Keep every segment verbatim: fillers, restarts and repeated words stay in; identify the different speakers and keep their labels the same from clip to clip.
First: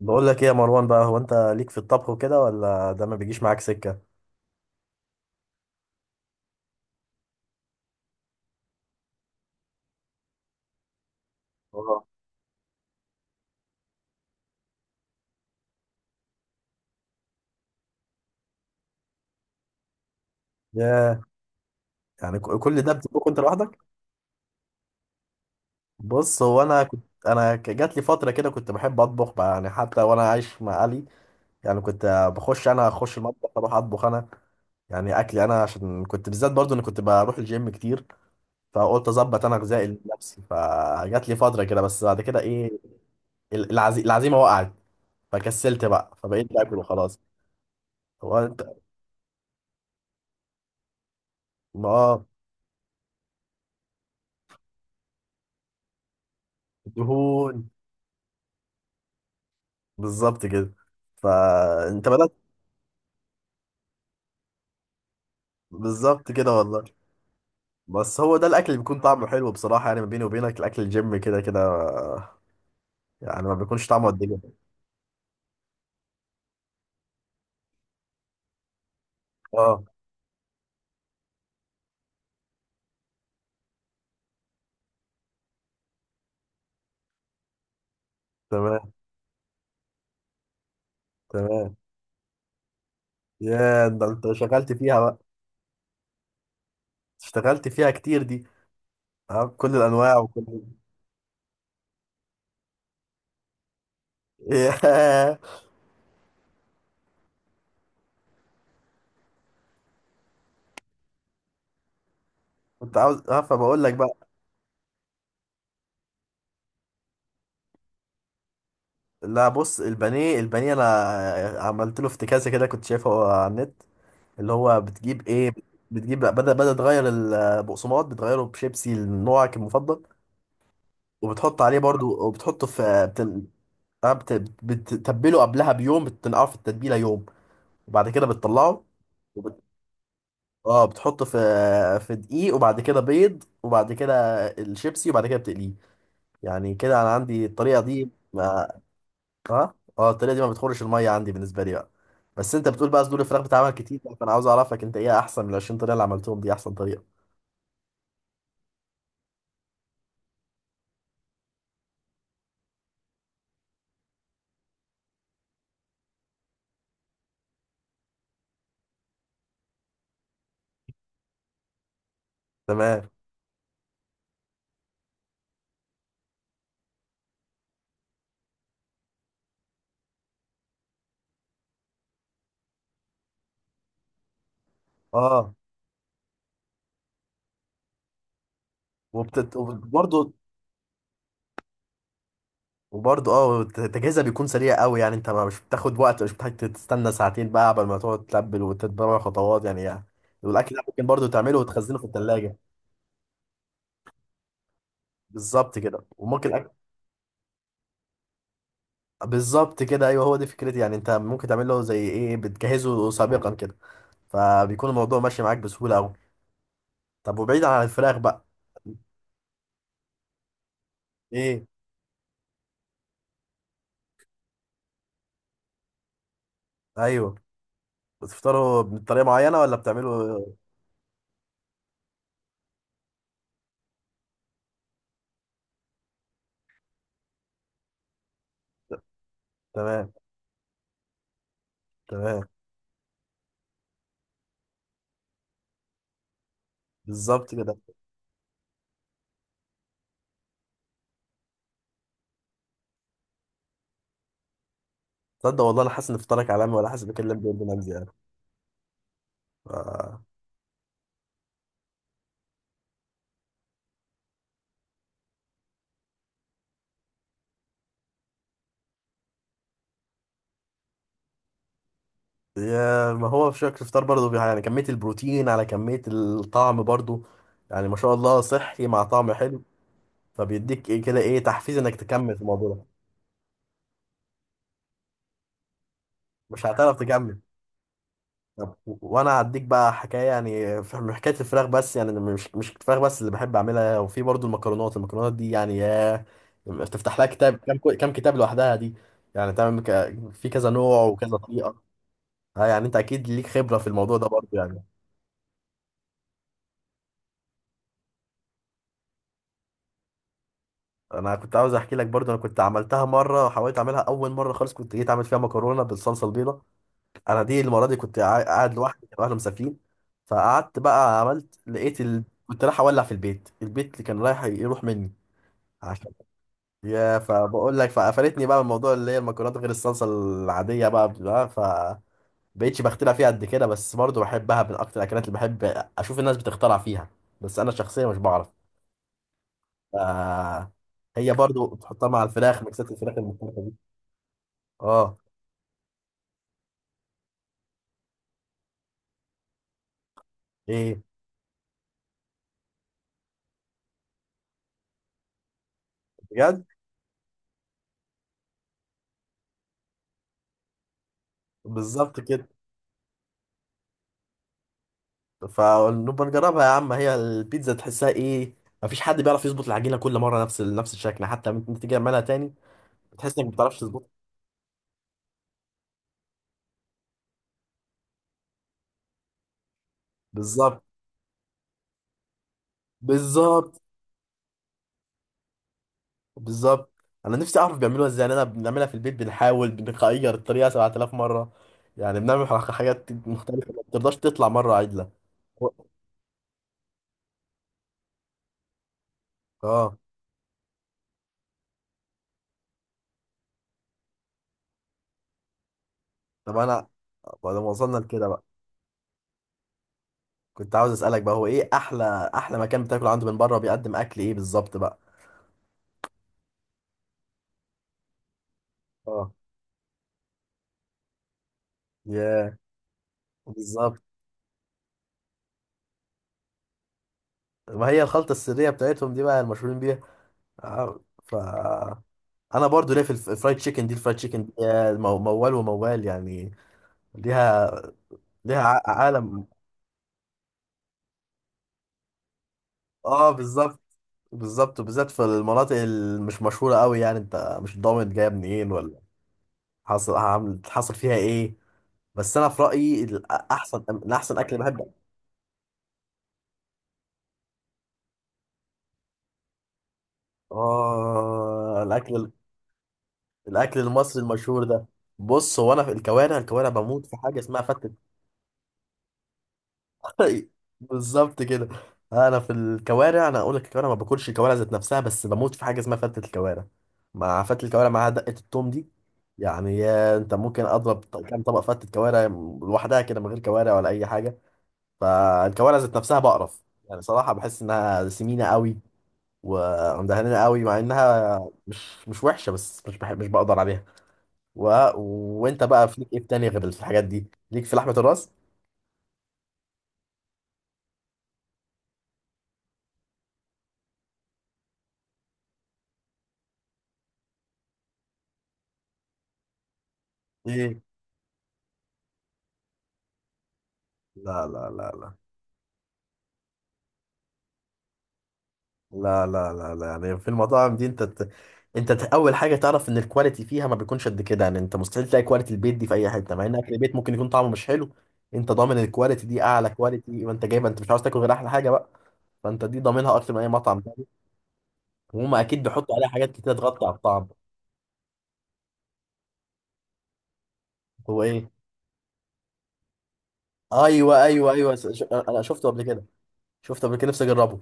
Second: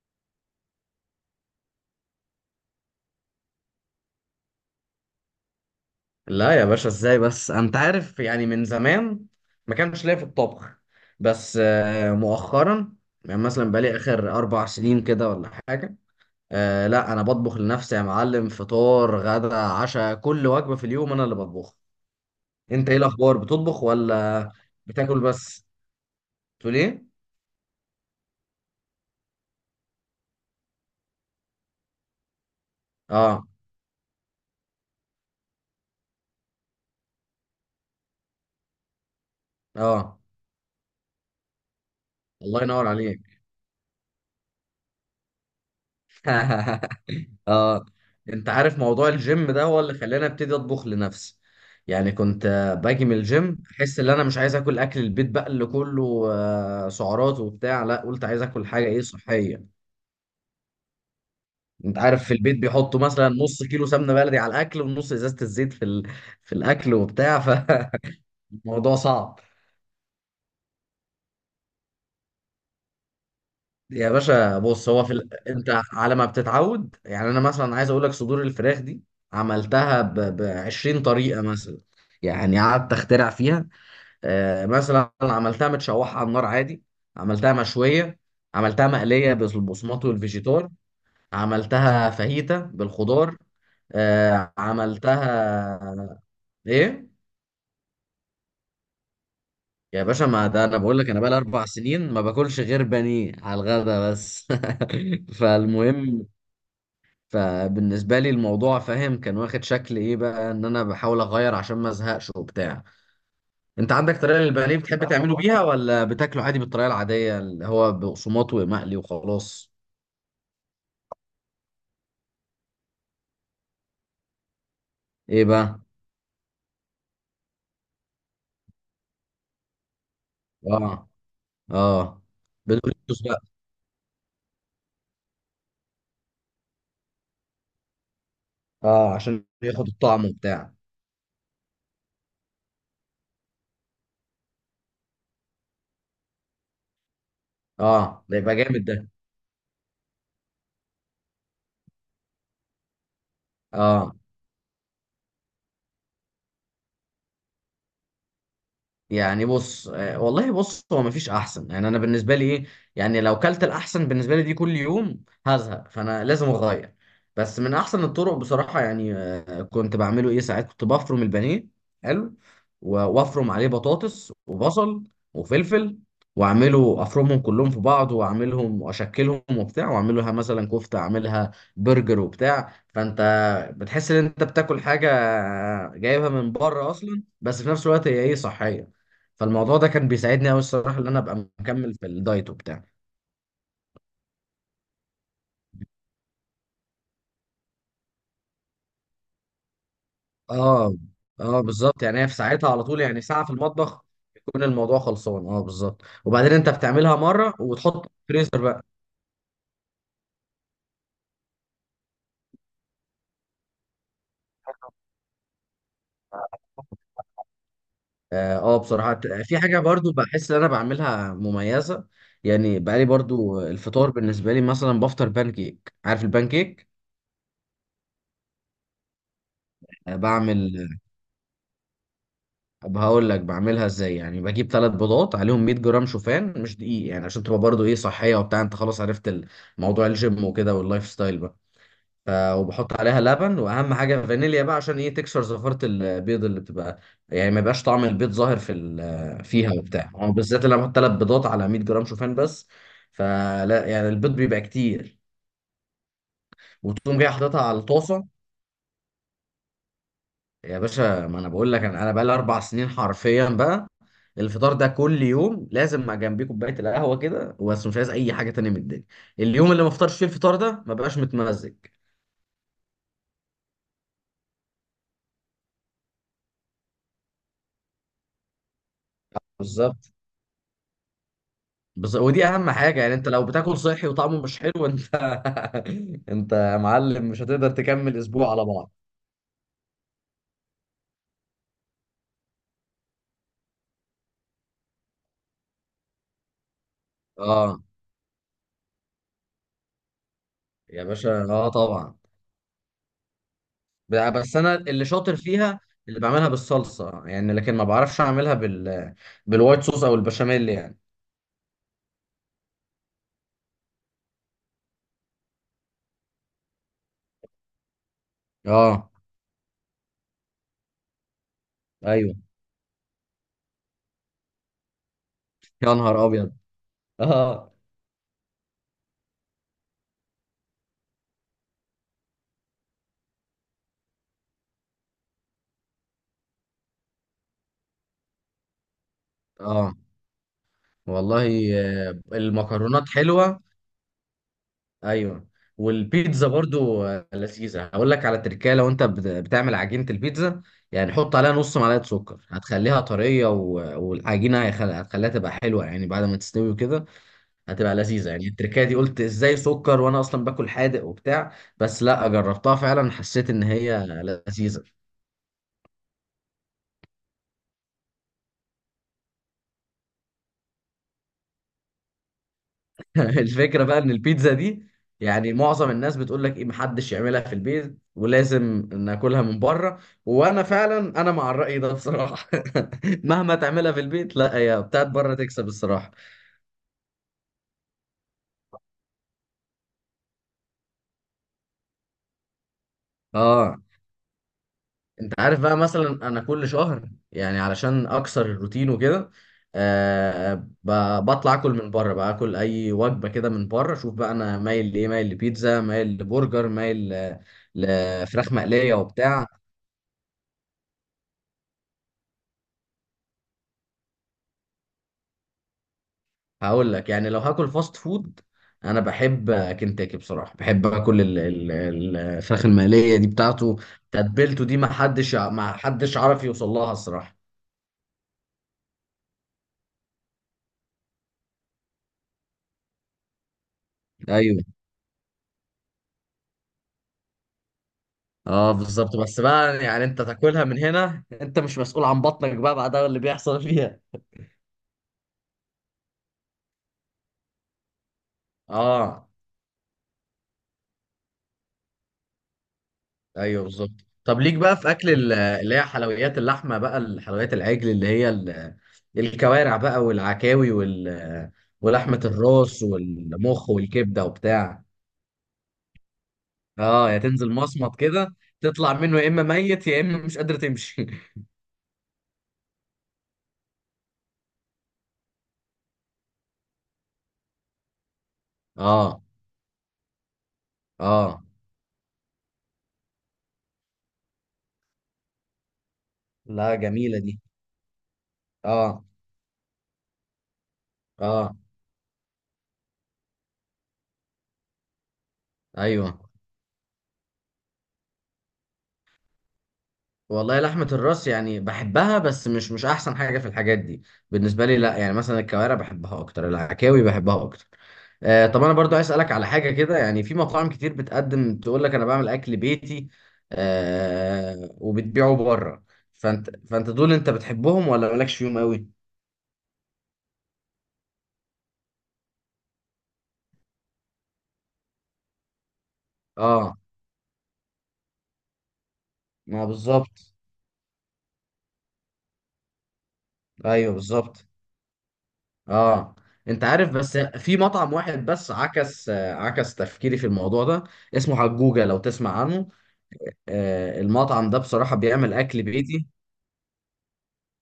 Speaker 1: بقول لك ايه يا مروان بقى؟ هو انت ليك في الطبخ وكده، ولا ده ما بيجيش معاك سكه؟
Speaker 2: لا يا باشا، ازاي؟ بس انت عارف، يعني من زمان ما كانش ليا في الطبخ، بس
Speaker 1: اه.
Speaker 2: آه، مؤخرا. يعني مثلا بقالي اخر اربع سنين كده، ولا حاجة. آه، لا، انا بطبخ لنفسي يا معلم. فطار غدا عشاء، كل وجبة في اليوم
Speaker 1: ياه.
Speaker 2: انا اللي بطبخها.
Speaker 1: يعني ك- كل
Speaker 2: انت
Speaker 1: ده
Speaker 2: ايه
Speaker 1: بتطبخ
Speaker 2: الاخبار؟
Speaker 1: انت لوحدك؟
Speaker 2: بتطبخ ولا بتاكل بس؟
Speaker 1: بص، هو
Speaker 2: تقول
Speaker 1: انا كنت،
Speaker 2: ايه؟
Speaker 1: انا ك- جات لي فتره كده كنت بحب اطبخ بقى، يعني حتى وانا عايش مع اهلي. يعني كنت بخش، انا اخش
Speaker 2: اه.
Speaker 1: المطبخ اروح اطبخ انا، يعني اكلي انا، عشان كنت بالذات برضو انا كنت بروح الجيم كتير، فقلت اظبط انا غذائي
Speaker 2: اه،
Speaker 1: لنفسي. فجات لي فتره كده، بس بعد كده
Speaker 2: الله
Speaker 1: ايه،
Speaker 2: ينور عليك.
Speaker 1: ال- العزي... العزيمه وقعت فكسلت بقى، فبقيت باكل وخلاص.
Speaker 2: اه.
Speaker 1: هو
Speaker 2: انت
Speaker 1: انت.
Speaker 2: عارف، موضوع الجيم ده هو اللي خلاني ابتدي اطبخ لنفسي.
Speaker 1: ما
Speaker 2: يعني
Speaker 1: آه،
Speaker 2: كنت آه، باجي من الجيم، احس ان انا مش عايز اكل اكل البيت بقى اللي كله آه، سعرات
Speaker 1: دهون.
Speaker 2: وبتاع. لا، قلت عايز اكل حاجه ايه صحيه.
Speaker 1: بالظبط كده.
Speaker 2: انت
Speaker 1: فانت
Speaker 2: عارف،
Speaker 1: بدأت.
Speaker 2: في البيت بيحطوا مثلا نص كيلو سمنه بلدي على الاكل، ونص ازازه الزيت في ال...
Speaker 1: بالظبط كده
Speaker 2: في
Speaker 1: والله.
Speaker 2: الاكل وبتاع. فالموضوع
Speaker 1: بس هو ده الاكل اللي بيكون طعمه
Speaker 2: صعب.
Speaker 1: حلو بصراحه، يعني ما بيني وبينك الاكل الجيم كده كده، يعني ما بيكونش طعمه
Speaker 2: يا
Speaker 1: قد كده.
Speaker 2: باشا بص، هو في ال... انت على ما بتتعود يعني. انا مثلا عايز اقول لك، صدور الفراخ دي
Speaker 1: اه.
Speaker 2: عملتها ب... ب عشرين طريقه مثلا. يعني قعدت اخترع فيها. آه، مثلا عملتها متشوحة على النار عادي. عملتها مشوية. عملتها
Speaker 1: تمام.
Speaker 2: مقلية بالبصمات والفيجيتار.
Speaker 1: تمام.
Speaker 2: عملتها فاهيتا بالخضار.
Speaker 1: يا ده انت
Speaker 2: آه،
Speaker 1: شغلت فيها بقى.
Speaker 2: عملتها. ايه؟
Speaker 1: اشتغلت فيها كتير دي. اه بكل
Speaker 2: يا
Speaker 1: الانواع
Speaker 2: باشا،
Speaker 1: وكل.
Speaker 2: ما ده انا بقول لك انا بقالي اربع سنين ما باكلش غير بانيه على الغدا بس.
Speaker 1: ياه.
Speaker 2: فالمهم. فبالنسبة لي الموضوع فاهم كان واخد شكل ايه بقى، ان انا بحاول اغير عشان ما ازهقش وبتاع.
Speaker 1: كنت عاوز اه فبقول
Speaker 2: انت
Speaker 1: لك
Speaker 2: عندك
Speaker 1: بقى،
Speaker 2: طريقه للبانيه بتحب تعمله بيها، ولا بتاكله عادي بالطريقه العاديه اللي هو بقسماط ومقلي
Speaker 1: لا
Speaker 2: وخلاص؟
Speaker 1: بص، البانيه، البانيه انا عملت له افتكاسه كده، كنت شايفها على النت، اللي هو بتجيب
Speaker 2: ايه
Speaker 1: ايه،
Speaker 2: بقى؟
Speaker 1: بتجيب بدل، بدل تغير البقسماط، بتغيره بشيبسي نوعك المفضل،
Speaker 2: اه.
Speaker 1: وبتحط عليه برضو،
Speaker 2: اه،
Speaker 1: وبتحطه في
Speaker 2: بدوريتوس بقى.
Speaker 1: بتن... آه، بت... بتتبله قبلها بيوم، بتنقعه في التتبيله يوم، وبعد كده بتطلعه،
Speaker 2: اه، عشان
Speaker 1: وبت...
Speaker 2: ياخد الطعم وبتاع.
Speaker 1: اه بتحطه في في دقيق، وبعد كده بيض، وبعد كده الشيبسي، وبعد كده بتقليه. يعني كده انا عندي الطريقه دي
Speaker 2: اه، ده يبقى
Speaker 1: ما...
Speaker 2: جامد ده.
Speaker 1: اه اه الطريقه دي ما بتخرش الميه عندي بالنسبه لي بقى. بس انت بتقول بقى صدور الفراخ بتعمل كتير،
Speaker 2: اه.
Speaker 1: فانا عاوز اعرفك انت ايه احسن من ال عشرين طريقه اللي عملتهم دي، احسن طريقه.
Speaker 2: يعني بص، آه، والله بص، هو مفيش احسن يعني انا بالنسبه لي. ايه؟ يعني لو كلت الاحسن بالنسبه لي دي كل يوم هزهق، فانا لازم اغير. بس من احسن الطرق بصراحه، يعني آه، كنت بعمله ايه ساعات. كنت بفرم البانيه. حلو. و-
Speaker 1: تمام.
Speaker 2: وافرم عليه بطاطس وبصل وفلفل. واعمله، افرمهم كلهم في بعض، واعملهم واشكلهم وبتاع، واعملها مثلا كفته، اعملها برجر وبتاع. فانت بتحس ان انت بتاكل حاجه
Speaker 1: اه.
Speaker 2: آه، جايبها من بره اصلا، بس في نفس الوقت هي ايه صحيه.
Speaker 1: وبتت...
Speaker 2: فالموضوع ده كان
Speaker 1: وبرضه،
Speaker 2: بيساعدني قوي الصراحه، ان انا ابقى مكمل في الدايت وبتاع.
Speaker 1: وبرضه اه تجهيزها بيكون سريع قوي، يعني انت ما- مش بتاخد وقت، مش بتحتاج تستنى ساعتين بقى قبل ما تقعد تلبل وتتبع خطوات، يعني, يعني والاكل ده
Speaker 2: اه.
Speaker 1: ممكن برضه تعمله
Speaker 2: اه
Speaker 1: وتخزنه
Speaker 2: بالظبط،
Speaker 1: في
Speaker 2: يعني هي في
Speaker 1: الثلاجه.
Speaker 2: ساعتها على طول، يعني ساعه في المطبخ يكون الموضوع خلصان. اه
Speaker 1: بالظبط
Speaker 2: بالظبط،
Speaker 1: كده
Speaker 2: وبعدين
Speaker 1: وممكن
Speaker 2: انت
Speaker 1: أك...
Speaker 2: بتعملها مره وتحط في الفريزر بقى.
Speaker 1: بالظبط كده، ايوه هو دي فكرتي، يعني انت ممكن تعمل له زي ايه، بتجهزه سابقا كده، فبيكون الموضوع ماشي معاك بسهوله قوي. طب وبعيد عن الفراخ بقى،
Speaker 2: اه. آه، بصراحه، ت- في حاجه برضو بحس ان انا بعملها
Speaker 1: ايه؟
Speaker 2: مميزه. يعني بقالي برضو، الفطار بالنسبه لي مثلا بفطر بان كيك. عارف البان كيك؟
Speaker 1: ايوه، بتفطروا بطريقه معينه ولا
Speaker 2: آه،
Speaker 1: بتعملوا؟
Speaker 2: بعمل. طب هقول لك بعملها ازاي. يعني بجيب ثلاث بيضات عليهم مية جرام شوفان، مش دقيق يعني عشان تبقى برضو ايه صحيه وبتاع. انت خلاص عرفت ال- موضوع
Speaker 1: تمام.
Speaker 2: الجيم وكده واللايف ستايل بقى. ف...
Speaker 1: تمام.
Speaker 2: وبحط عليها لبن، واهم حاجه فانيليا بقى عشان ايه تكسر زفاره البيض اللي بتبقى.
Speaker 1: بالظبط
Speaker 2: يعني ما
Speaker 1: كده.
Speaker 2: يبقاش طعم البيض ظاهر في ال... فيها وبتاع. أو بالذات لما احط ثلاث بيضات على مية جرام شوفان بس. فلا يعني البيض بيبقى كتير.
Speaker 1: تصدق والله انا حاسس ان افطارك علامه، ولا حاسس
Speaker 2: وتقوم جاي
Speaker 1: بكلم بيقول
Speaker 2: حاططها على
Speaker 1: نمزي يعني.
Speaker 2: الطاسه.
Speaker 1: ف...
Speaker 2: يا باشا، ما انا بقول لك، انا انا بقى لي اربع سنين حرفيا بقى. الفطار ده كل يوم لازم مع جنبيه كوبايه القهوه كده، بس مش عايز اي حاجه تانية من الدنيا. اليوم اللي ما افطرش فيه الفطار ده ما بقاش متمزج.
Speaker 1: يا ما هو في شكل الفطار برضه، بي- يعني كميه البروتين على كميه الطعم برضه، يعني ما شاء الله صحي مع طعم حلو،
Speaker 2: بالظبط.
Speaker 1: فبيديك ايه كده، ايه تحفيز انك
Speaker 2: بس
Speaker 1: تكمل في
Speaker 2: ودي اهم
Speaker 1: الموضوع ده.
Speaker 2: حاجه، يعني انت لو بتاكل صحي وطعمه مش حلو، انت انت
Speaker 1: مش
Speaker 2: يا
Speaker 1: هتعرف
Speaker 2: معلم
Speaker 1: تكمل.
Speaker 2: مش هتقدر تكمل اسبوع على
Speaker 1: طب
Speaker 2: بعض.
Speaker 1: و- وانا هديك بقى حكايه، يعني في من حكايه الفراخ بس، يعني أنا مش مش الفراخ بس اللي بحب اعملها، وفي برضه المكرونات. المكرونات دي يعني يا، تفتح لها كتاب، كم
Speaker 2: اه.
Speaker 1: كم كتاب لوحدها دي، يعني تعمل ك- في كذا نوع
Speaker 2: يا
Speaker 1: وكذا
Speaker 2: باشا اه
Speaker 1: طريقه.
Speaker 2: طبعا.
Speaker 1: اه يعني انت اكيد ليك خبرة في الموضوع ده
Speaker 2: ب-
Speaker 1: برضه
Speaker 2: بس انا
Speaker 1: يعني.
Speaker 2: اللي شاطر فيها اللي بعملها بالصلصه يعني، لكن ما بعرفش اعملها بال بالوايت صوص او البشاميل يعني.
Speaker 1: انا كنت عاوز احكي لك برضه، انا كنت عملتها مرة، حاولت اعملها اول مرة خالص، كنت جيت اعمل فيها مكرونة بالصلصة البيضاء. انا دي المرة دي كنت قاع- قاعد لوحدي،
Speaker 2: اه.
Speaker 1: كانوا اهلي مسافرين، فقعدت بقى عملت لقيت ال...
Speaker 2: ايوه.
Speaker 1: كنت رايح اولع في البيت، البيت اللي كان رايح يروح مني
Speaker 2: يا
Speaker 1: عشان.
Speaker 2: نهار ابيض.
Speaker 1: يا
Speaker 2: اه.
Speaker 1: فبقول لك، فقفلتني بقى من موضوع اللي هي المكرونات غير الصلصة العادية بقى، بقى ف بقيتش بخترع فيها قد كده، بس برضه بحبها من اكتر الاكلات اللي بحب اشوف الناس بتخترع فيها، بس انا شخصيا مش بعرف.
Speaker 2: اه
Speaker 1: آه. هي برضو
Speaker 2: والله.
Speaker 1: بتحطها
Speaker 2: آه،
Speaker 1: مع الفراخ، ميكسات
Speaker 2: المكرونات
Speaker 1: الفراخ
Speaker 2: حلوة.
Speaker 1: المختلفة دي. اه.
Speaker 2: ايوه. والبيتزا برضو آه، لذيذة. هقول لك على تركاية، لو انت بت- بتعمل عجينة البيتزا،
Speaker 1: ايه؟
Speaker 2: يعني حط عليها نص معلقة سكر، هتخليها طرية. و- والعجينة هيخل- هتخليها تبقى حلوة يعني بعد ما
Speaker 1: بجد؟
Speaker 2: تستوي وكده. هتبقى لذيذة. يعني التركاية دي قلت ازاي سكر؟ وانا اصلا باكل حادق وبتاع. بس
Speaker 1: بالظبط
Speaker 2: لا،
Speaker 1: كده.
Speaker 2: جربتها فعلا حسيت ان هي لذيذة.
Speaker 1: فنبقى نجربها يا عم. هي البيتزا تحسها ايه، مفيش حد بيعرف يظبط العجينة كل مرة نفس ال- نفس الشكل. حتى لما تيجي تعملها تاني بتحس انك ما بتعرفش
Speaker 2: الفكرة بقى
Speaker 1: تظبطها.
Speaker 2: ان البيتزا دي، يعني معظم الناس بتقول لك ايه، محدش يعملها في البيت ولازم ناكلها من بره. وانا
Speaker 1: بالظبط.
Speaker 2: فعلا انا مع الرأي ده بصراحة. مهما
Speaker 1: بالظبط.
Speaker 2: تعملها في البيت، لا، هي بتاعت بره تكسب الصراحة.
Speaker 1: بالظبط انا نفسي اعرف بيعملوها ازاي، لأن انا بنعملها في البيت بنحاول بنغير الطريقة سبعة آلاف مرة، يعني بنعمل حاجات مختلفة
Speaker 2: اه.
Speaker 1: ما بترضاش تطلع مرة عدلة.
Speaker 2: انت عارف بقى، مثلا انا كل شهر يعني علشان اكسر الروتين وكده
Speaker 1: اه.
Speaker 2: آه ب- بطلع اكل من بره بقى، اكل اي وجبة كده من بره. شوف بقى انا مايل لايه، مايل لبيتزا، مايل
Speaker 1: طب
Speaker 2: لبرجر،
Speaker 1: انا
Speaker 2: مايل ل-
Speaker 1: بعد ما وصلنا لكده بقى،
Speaker 2: لفراخ مقلية وبتاع.
Speaker 1: كنت عاوز اسالك بقى، هو ايه احلى احلى مكان بتاكل عنده من بره، بيقدم اكل ايه بالظبط بقى؟
Speaker 2: هقول لك، يعني لو هاكل فاست فود، انا
Speaker 1: اه.
Speaker 2: بحب كنتاكي بصراحه. بحب اكل ال- ال- ال-
Speaker 1: ياه.
Speaker 2: الفراخ المقليه دي بتاعته.
Speaker 1: بالظبط.
Speaker 2: تتبيلته دي ما حدش ع- ما حدش عارف يوصل لها الصراحه.
Speaker 1: ما هي الخلطه السريه بتاعتهم دي بقى المشهورين بيها. آه، ف انا برضو ليا في الف- الفرايد تشيكن دي، الفرايد تشيكن دي
Speaker 2: ايوه.
Speaker 1: يا مو- موال وموال يعني، ليها، ليها
Speaker 2: اه
Speaker 1: ع-
Speaker 2: بالظبط. بس
Speaker 1: عالم.
Speaker 2: بقى يعني انت تاكلها من هنا، انت مش مسؤول عن بطنك بقى بعدها اللي
Speaker 1: اه
Speaker 2: بيحصل
Speaker 1: بالظبط.
Speaker 2: فيها.
Speaker 1: بالظبط، وبالذات في المناطق اللي مش مشهوره قوي، يعني انت مش ضامن جايه منين ولا
Speaker 2: اه،
Speaker 1: حصل عامل، حصل فيها ايه. بس انا في رايي،
Speaker 2: ايوه
Speaker 1: الاحسن،
Speaker 2: بالظبط.
Speaker 1: الاحسن
Speaker 2: طب ليك
Speaker 1: اكل
Speaker 2: بقى في
Speaker 1: بحب.
Speaker 2: اكل ال- اللي هي حلويات اللحمه بقى، الحلويات العجل، اللي هي ال- الكوارع بقى والعكاوي وال
Speaker 1: اه
Speaker 2: ولحمه
Speaker 1: الاكل،
Speaker 2: الراس والمخ
Speaker 1: الاكل المصري
Speaker 2: والكبده
Speaker 1: المشهور
Speaker 2: وبتاع؟
Speaker 1: ده. بص هو انا في الكوارع، الكوارع بموت
Speaker 2: اه،
Speaker 1: في
Speaker 2: يا
Speaker 1: حاجه
Speaker 2: تنزل
Speaker 1: اسمها
Speaker 2: مصمت
Speaker 1: فتة.
Speaker 2: كده تطلع منه، يا اما ميت يا اما مش قادر تمشي.
Speaker 1: بالظبط كده. انا في الكوارع، انا اقول لك الكوارع ما باكلش الكوارع ذات نفسها، بس بموت في حاجه اسمها فتة الكوارع، مع فتة الكوارع معاها دقه التوم دي.
Speaker 2: اه.
Speaker 1: يعني يا انت ممكن اضرب ط- كام
Speaker 2: اه،
Speaker 1: طبق فتة كوارع لوحدها كده من غير كوارع ولا اي حاجه. فالكوارع ذات نفسها بقرف،
Speaker 2: لا،
Speaker 1: يعني
Speaker 2: جميله
Speaker 1: صراحه
Speaker 2: دي.
Speaker 1: بحس انها سمينه قوي
Speaker 2: اه.
Speaker 1: ومدهنه قوي، مع انها
Speaker 2: اه.
Speaker 1: مش مش وحشه، بس مش بحب، مش بقدر عليها و... وانت بقى
Speaker 2: ايوه
Speaker 1: فيك ايه تاني غير الحاجات دي، ليك في لحمة الراس؟
Speaker 2: والله، لحمه الراس يعني بحبها بس مش مش احسن حاجه في الحاجات دي. بالنسبه لي لا، يعني مثلا الكوارع بحبها اكتر، العكاوي بحبها اكتر. آه طب انا برضو عايز اسالك على حاجه كده. يعني في مطاعم
Speaker 1: ايه؟
Speaker 2: كتير بتقدم تقول لك انا بعمل اكل بيتي
Speaker 1: لا لا
Speaker 2: آه
Speaker 1: لا
Speaker 2: وبتبيعه بره. فانت فانت دول، انت بتحبهم ولا مالكش فيهم قوي؟
Speaker 1: لا لا لا لا لا يعني في المطاعم دي انت ت... انت ت... اول حاجة تعرف ان الكواليتي فيها ما بيكونش قد كده، يعني انت مستحيل تلاقي كواليتي البيت دي في اي حتة، مع ان اكل
Speaker 2: اه.
Speaker 1: البيت ممكن يكون طعمه مش حلو، انت ضامن الكواليتي دي
Speaker 2: ما
Speaker 1: اعلى كواليتي،
Speaker 2: بالظبط.
Speaker 1: وانت جايبها انت مش عاوز تاكل غير احلى حاجة بقى. فانت دي ضامنها اكتر من اي مطعم
Speaker 2: ايوه
Speaker 1: تاني،
Speaker 2: بالظبط.
Speaker 1: وهم اكيد بيحطوا عليها
Speaker 2: اه.
Speaker 1: حاجات كتير
Speaker 2: انت
Speaker 1: تغطي
Speaker 2: عارف،
Speaker 1: على
Speaker 2: بس
Speaker 1: الطعم.
Speaker 2: في مطعم واحد بس عكس آه، عكس تفكيري في الموضوع ده.
Speaker 1: هو
Speaker 2: اسمه
Speaker 1: ايه؟
Speaker 2: حجوجة، لو تسمع عنه. آه،
Speaker 1: ايوه
Speaker 2: المطعم
Speaker 1: ايوه
Speaker 2: ده
Speaker 1: ايوه.
Speaker 2: بصراحة
Speaker 1: ش...
Speaker 2: بيعمل
Speaker 1: انا
Speaker 2: اكل
Speaker 1: شفته قبل كده،
Speaker 2: بيتي.
Speaker 1: شفته قبل كده نفسي اجربه.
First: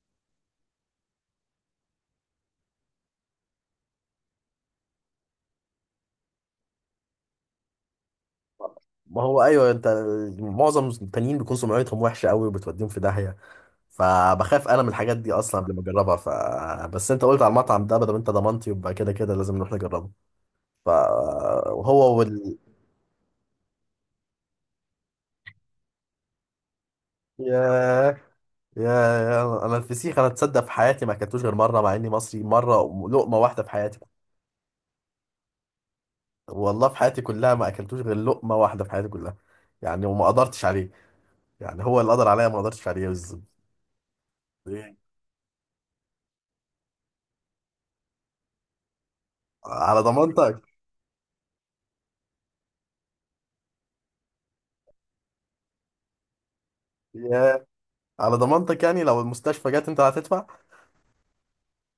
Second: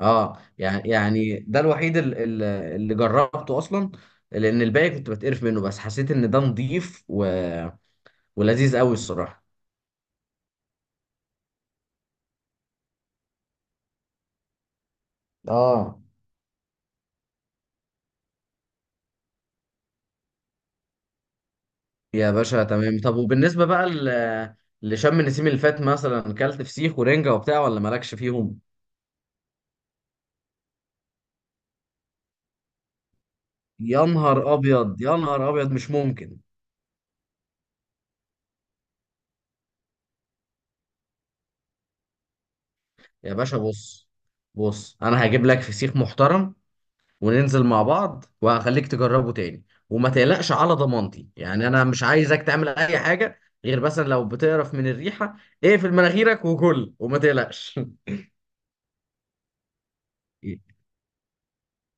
Speaker 2: اه. يعني يعني ده الوحيد ال- ال- اللي جربته اصلا. لان الباقي كنت بتقرف منه، بس حسيت ان ده نضيف و... ولذيذ قوي
Speaker 1: ما هو
Speaker 2: الصراحة.
Speaker 1: ايوه انت، معظم التانيين بيكون سمعتهم وحشه قوي وبتوديهم في داهيه، فبخاف انا من الحاجات دي اصلا قبل ما
Speaker 2: اه
Speaker 1: اجربها. ف بس انت قلت على المطعم ده، بدل انت ضمنتي يبقى كده كده لازم نروح نجربه. ف وهو
Speaker 2: يا
Speaker 1: وال
Speaker 2: باشا تمام. طب وبالنسبة بقى ل... لشم النسيم اللي فات، مثلا كلت فسيخ ورنجة وبتاع ولا مالكش
Speaker 1: ياه.
Speaker 2: فيهم؟
Speaker 1: يا يا، انا الفسيخ انا تصدق في حياتي ما اكلتوش غير مره، مع اني مصري، مره، لقمه واحده في حياتي.
Speaker 2: يا نهار ابيض، يا نهار ابيض، مش ممكن.
Speaker 1: والله في حياتي كلها ما اكلتوش غير لقمه واحده في حياتي كلها، يعني وما قدرتش عليه، يعني هو اللي قدر عليا ما قدرتش عليه
Speaker 2: يا
Speaker 1: بس-
Speaker 2: باشا، بص بص، انا هجيب لك فسيخ محترم. وننزل مع بعض وهخليك تجربه تاني،
Speaker 1: على
Speaker 2: وما تقلقش
Speaker 1: ضمانتك.
Speaker 2: على ضمانتي. يعني انا مش عايزك تعمل اي حاجه غير مثلا لو بتقرف من الريحه، اقفل مناخيرك وكل وما
Speaker 1: ياه.
Speaker 2: تقلقش.
Speaker 1: على ضمانتك يعني؟ لو المستشفى جت انت هتدفع.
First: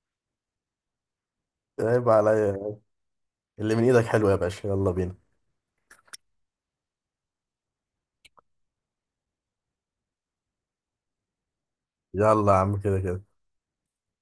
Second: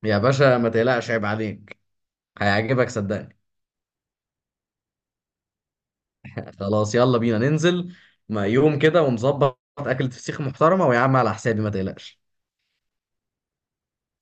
Speaker 2: يا باشا ما تقلقش، عيب عليك.
Speaker 1: عيب عليا.
Speaker 2: هيعجبك، صدقني.
Speaker 1: اللي من ايدك حلو يا باشا، يلا بينا.
Speaker 2: خلاص، يلا بينا ننزل. ما يوم كده ونظبط اكلة فسيخ محترمه، ويا عم على حسابي، ما تقلقش.
Speaker 1: يلا يا عم، كده كده.